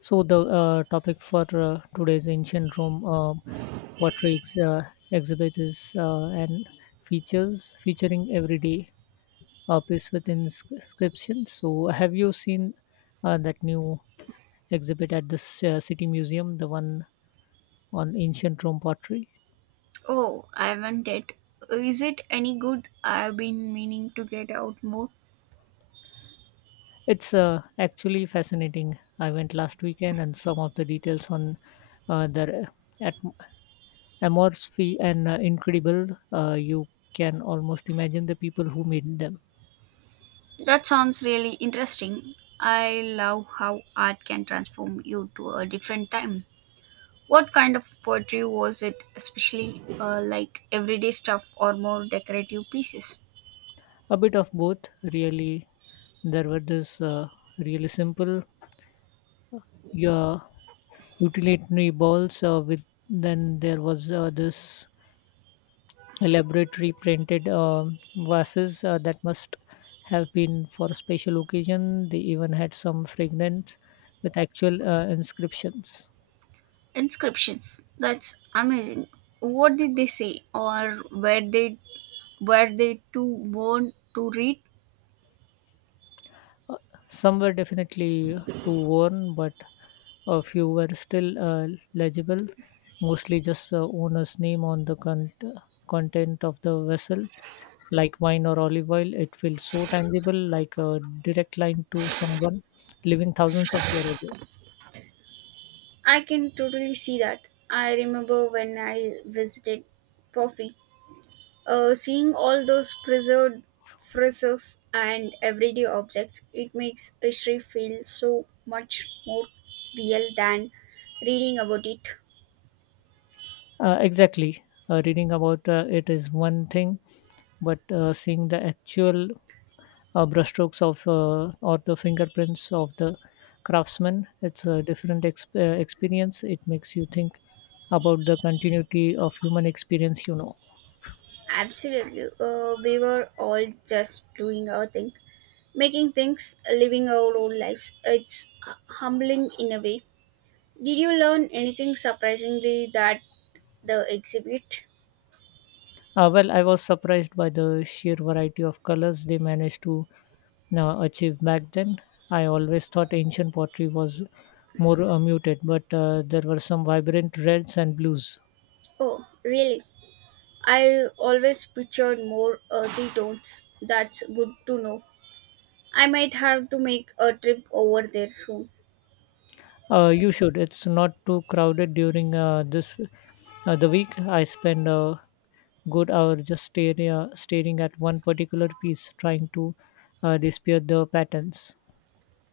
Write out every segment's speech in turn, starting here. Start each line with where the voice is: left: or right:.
left: So the topic for today's ancient Rome portraits exhibit is and features featuring everyday piece with inscription. So have you seen that new exhibit at the city museum, the one on ancient Rome pottery?
right: Oh, I haven't. Is it any good? I've been meaning to get out more.
left: It's actually fascinating. I went last weekend, and some of the details on the at amorphy and incredible. You can almost imagine the people who made them.
right: That sounds really interesting. I love how art can transform you to a different time. What kind of poetry was it, especially like everyday stuff or more decorative pieces?
left: A bit of both, really. There were this really simple, yeah, utilitarian balls with. Then there was this elaborate reprinted vases that must have been for a special occasion. They even had some fragments with actual inscriptions.
right: Inscriptions. That's amazing. What did they say, or were they too born to read?
left: Some were definitely too worn, but a few were still legible, mostly just owner's name on the content of the vessel, like wine or olive oil. It feels so tangible, like a direct line to someone living thousands of years ago.
right: I can totally see that. I remember when I visited Poffy, seeing all those preserved frescoes and everyday objects, it makes history feel so much more real than reading about it.
left: Exactly. Reading about it is one thing, but seeing the actual brushstrokes of or the fingerprints of the craftsman, it's a different experience. It makes you think about the continuity of human experience, you know.
right: Absolutely, we were all just doing our thing, making things, living our own lives. It's humbling in a way. Did you learn anything surprisingly that the exhibit?
left: Well, I was surprised by the sheer variety of colors they managed to achieve back then. I always thought ancient pottery was more muted, but there were some vibrant reds and blues.
right: Oh, really? I always pictured more earthy tones. That's good to know. I might have to make a trip over there soon.
left: You should. It's not too crowded during this the week. I spend a good hour just staring at one particular piece, trying to dispute the patterns.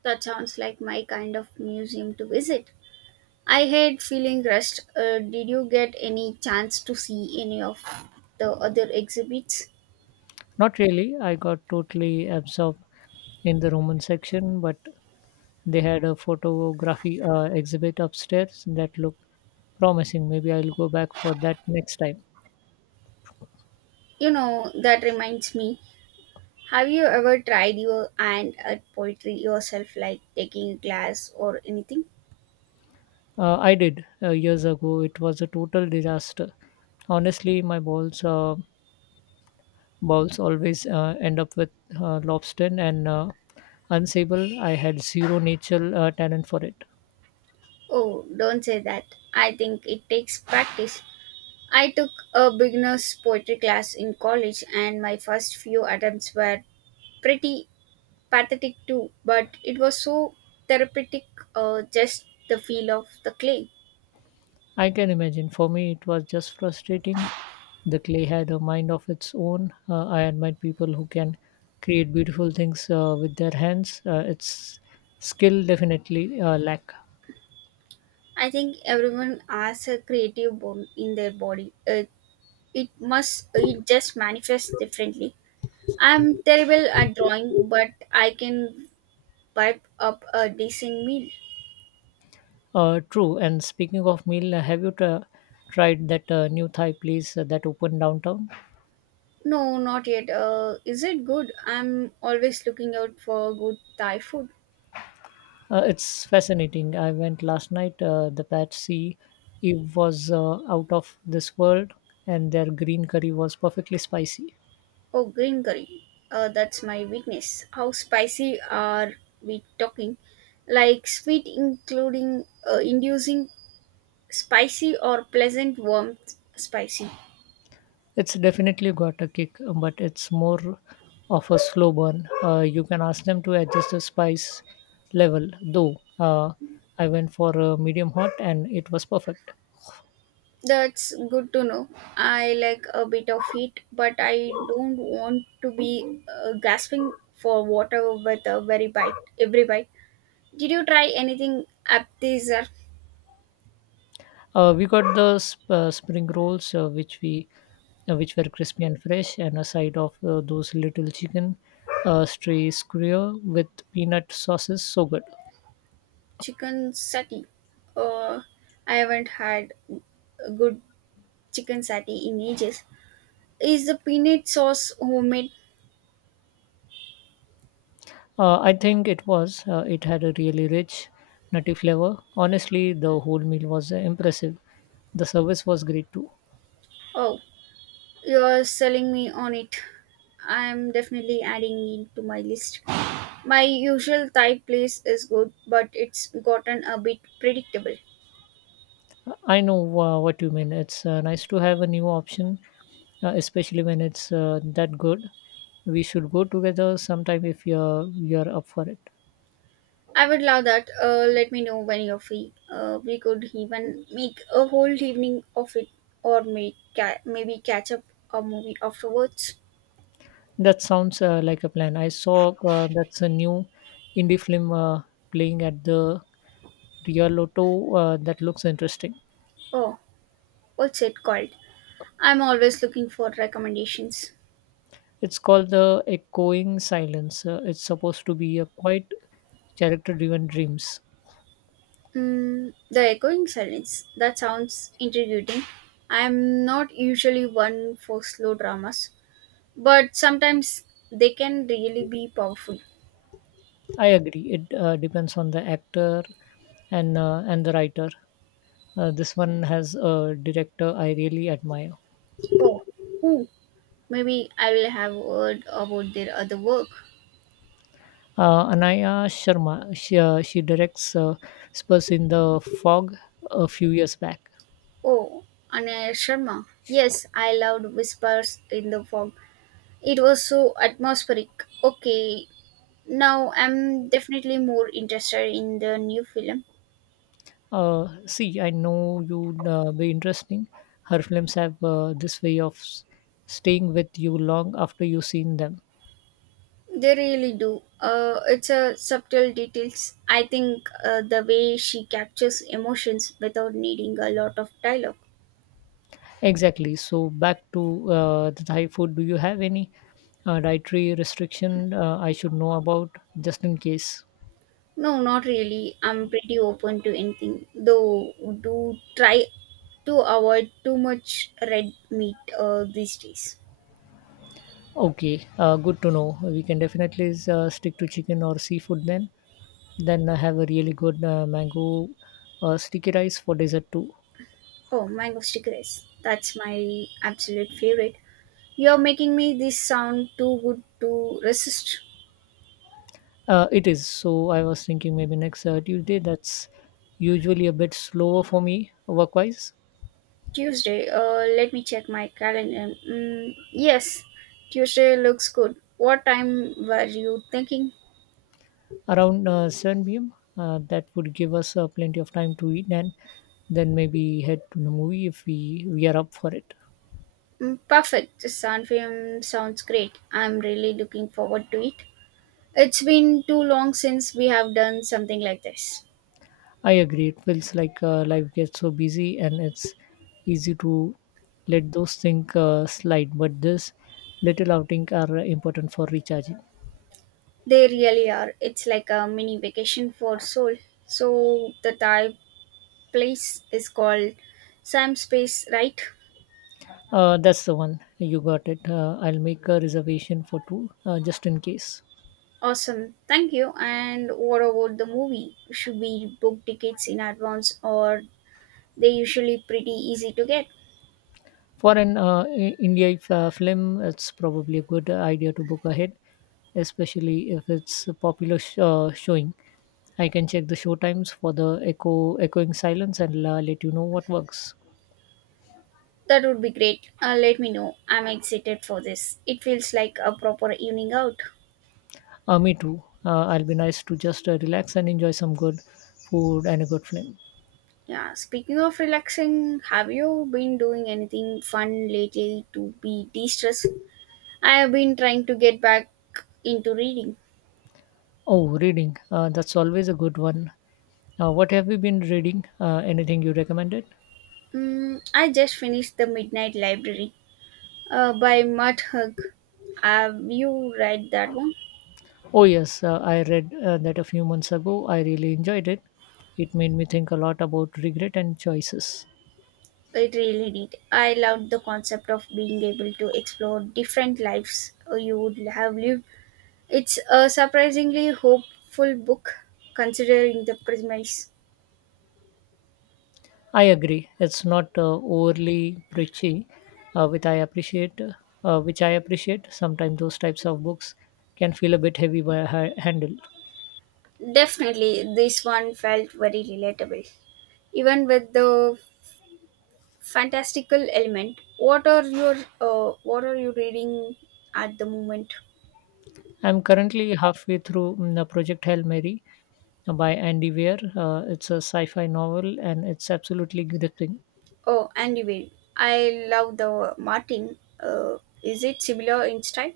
right: That sounds like my kind of museum to visit. I hate feeling rushed. Did you get any chance to see any of the other exhibits?
left: Not really. I got totally absorbed in the Roman section, but they had a photography exhibit upstairs that looked promising. Maybe I'll go back for that next time.
right: You know, that reminds me. Have you ever tried your hand at poetry yourself, like taking a class or anything?
left: I did years ago. It was a total disaster, honestly. My balls bowls always end up with lobster and unsable. I had zero natural talent for it.
right: Oh, don't say that. I think it takes practice. I took a beginner's poetry class in college, and my first few attempts were pretty pathetic too, but it was so therapeutic, just the feel of the clay.
left: I can imagine. For me, it was just frustrating. The clay had a mind of its own. I admire people who can create beautiful things with their hands. It's skill definitely lack.
right: I think everyone has a creative bone in their body. It just manifests differently. I'm terrible at drawing, but I can wipe up a decent meal.
left: True. And speaking of meal, have you tried that new Thai place that opened downtown?
right: No, not yet. Is it good? I'm always looking out for good Thai food.
left: It's fascinating. I went last night. The Patsy Eve was out of this world, and their green curry was perfectly spicy.
right: Oh, green curry. That's my weakness. How spicy are we talking? Like sweet, including inducing spicy or pleasant warmth spicy.
left: It's definitely got a kick, but it's more of a slow burn. You can ask them to adjust the spice level, though. I went for a medium hot, and it was perfect.
right: That's good to know. I like a bit of heat, but I don't want to be gasping for water with every bite. Did you try anything appetizer?
left: We got the spring rolls, which were crispy and fresh, and a side of those little chicken stray skewer with peanut sauces. So good.
right: Chicken satay? Uh, I haven't had a good chicken satay in ages. Is the peanut sauce homemade?
left: I think it was. It had a really rich, nutty flavor. Honestly, the whole meal was impressive. The service was great too.
right: Oh, you're selling me on it. I'm definitely adding it to my list. My usual Thai place is good, but it's gotten a bit predictable.
left: I know what you mean. It's nice to have a new option, especially when it's that good. We should go together sometime if you're up for it.
right: I would love that. Let me know when you're free. We could even make a whole evening of it, or maybe catch up a movie afterwards.
left: That sounds like a plan. I saw that's a new indie film playing at the Rio Lotto that looks interesting.
right: Oh, what's it called? I'm always looking for recommendations.
left: It's called The Echoing Silence. It's supposed to be a quite character driven dreams.
right: Mm, the echoing silence. That sounds intriguing. I am not usually one for slow dramas, but sometimes they can really be powerful.
left: I agree. It depends on the actor and the writer. This one has a director I really admire.
right: Oh, who? Maybe I will have heard about their other work.
left: Anaya Sharma, she directs Spurs in the Fog a few years back.
right: Oh, Anaya Sharma. Yes, I loved Whispers in the Fog. It was so atmospheric. Okay, now I'm definitely more interested in the new film.
left: See, I know you'd be interesting. Her films have this way of staying with you long after you've seen them.
right: They really do. It's a subtle details. I think the way she captures emotions without needing a lot of dialogue.
left: Exactly. So back to the Thai food. Do you have any dietary restriction I should know about, just in case?
right: No, not really. I'm pretty open to anything, though. Do try to avoid too much red meat these days.
left: Okay, good to know. We can definitely stick to chicken or seafood then. Then I have a really good mango sticky rice for dessert too.
right: Oh, mango sticky rice. That's my absolute favorite. You're making me this sound too good to resist.
left: It is. So I was thinking maybe next Tuesday. That's usually a bit slower for me work-wise.
right: Tuesday. Let me check my calendar. Mm, yes, Tuesday looks good. What time were you thinking?
left: Around 7 p.m. That would give us plenty of time to eat and then maybe head to the movie if we are up for it.
right: Mm, perfect. The Sun film sounds great. I'm really looking forward to it. It's been too long since we have done something like this.
left: I agree. It feels like life gets so busy and it's easy to let those things slide. But this little outing are important for recharging.
right: They really are. It's like a mini vacation for soul. So the Thai place is called Sam Space, right?
left: That's the one. You got it. I'll make a reservation for two, just in case.
right: Awesome. Thank you. And what about the movie? Should we book tickets in advance or they usually pretty easy to get?
left: For an India film, it's probably a good idea to book ahead, especially if it's a popular showing. I can check the show times for the echoing silence and let you know what works.
right: That would be great. Let me know. I'm excited for this. It feels like a proper evening out.
left: Me too. I'll be nice to just relax and enjoy some good food and a good film.
right: Yeah, speaking of relaxing, have you been doing anything fun lately to be de stress? I have been trying to get back into reading.
left: Oh, reading. That's always a good one. What have you been reading? Anything you recommended?
right: Mm, I just finished The Midnight Library by Matt Hug. Have you read that one?
left: Oh, yes, I read that a few months ago. I really enjoyed it. It made me think a lot about regret and choices.
right: It really did. I loved the concept of being able to explore different lives you would have lived. It's a surprisingly hopeful book considering the premise.
left: I agree. It's not overly preachy, which I appreciate. Sometimes those types of books can feel a bit heavy by handle.
right: Definitely, this one felt very relatable. Even with the fantastical element, what are you reading at the moment?
left: I'm currently halfway through the Project Hail Mary by Andy Weir. It's a sci-fi novel, and it's absolutely gripping.
right: Oh, anyway, I love the Martin. Is it similar in style?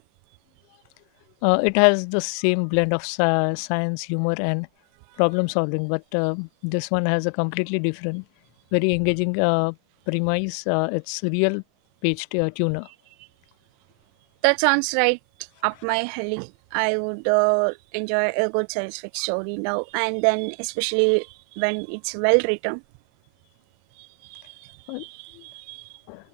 left: It has the same blend of science, humor, and problem solving, but this one has a completely different, very engaging premise. It's real page tuner.
right: That sounds right up my alley. I would enjoy a good science fiction story now and then, especially when it's well written.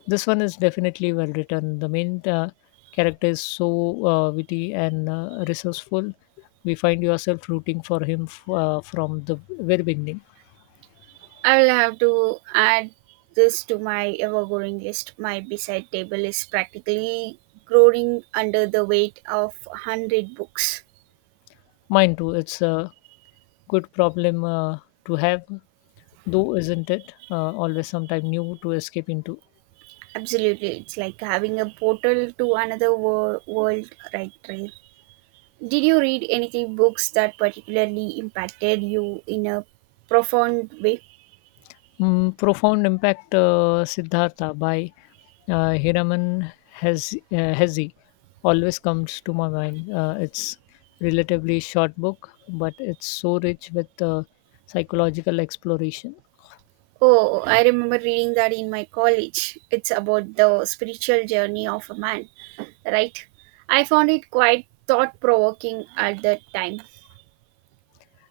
left: This one is definitely well written. The main character is so witty and resourceful. We find yourself rooting for him from the very beginning.
right: I will have to add this to my ever growing list. My bedside table is practically growing under the weight of 100 books.
left: Mine too. It's a good problem to have, though, isn't it? Always sometime new to escape into.
right: Absolutely, it's like having a portal to world right there. Did you read anything books that particularly impacted you in a profound way?
left: Profound impact Siddhartha by Hiraman Hezi always comes to my mind. It's relatively short book, but it's so rich with psychological exploration.
right: Oh, I remember reading that in my college. It's about the spiritual journey of a man, right? I found it quite thought provoking at that time.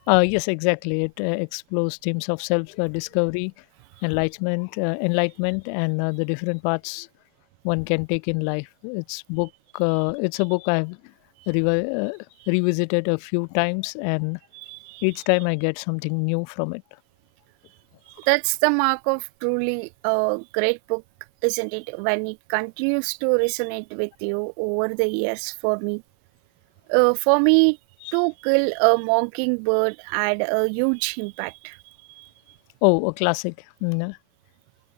left: Yes, exactly. It explores themes of self-discovery, enlightenment, and the different paths one can take in life. It's book. It's a book I've revisited a few times, and each time I get something new from it.
right: That's the mark of truly a great book, isn't it? When it continues to resonate with you over the years for me. For me, To Kill a Mockingbird had a huge impact.
left: Oh, a classic. Mm.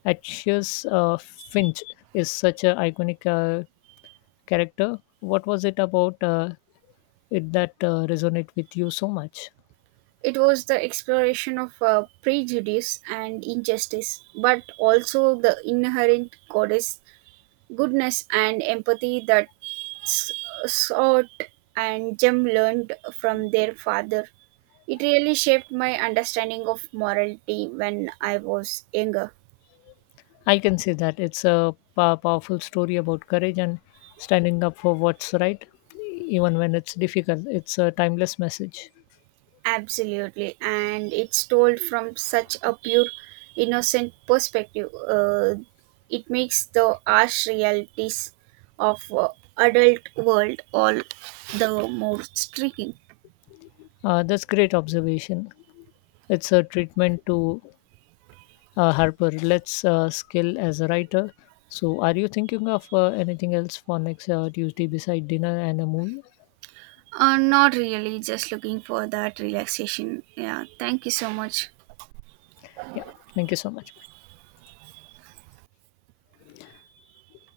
left: Atticus Finch is such an iconic character. What was it about it that resonate with you so much?
right: It was the exploration of prejudice and injustice, but also the inherent goddess goodness and empathy that s- sought and Jem learned from their father. It really shaped my understanding of morality when I was younger.
left: I can say that it's a powerful story about courage and standing up for what's right, even when it's difficult. It's a timeless message.
right: Absolutely, and it's told from such a pure, innocent perspective. It makes the harsh realities of adult world all the more striking.
left: That's great observation. It's a treatment to Harper. Let's skill as a writer. So, are you thinking of anything else for next Tuesday beside dinner and a movie?
right: Not really, just looking for that relaxation. Yeah, thank you so much.
left: Yeah, thank you so much. Bye.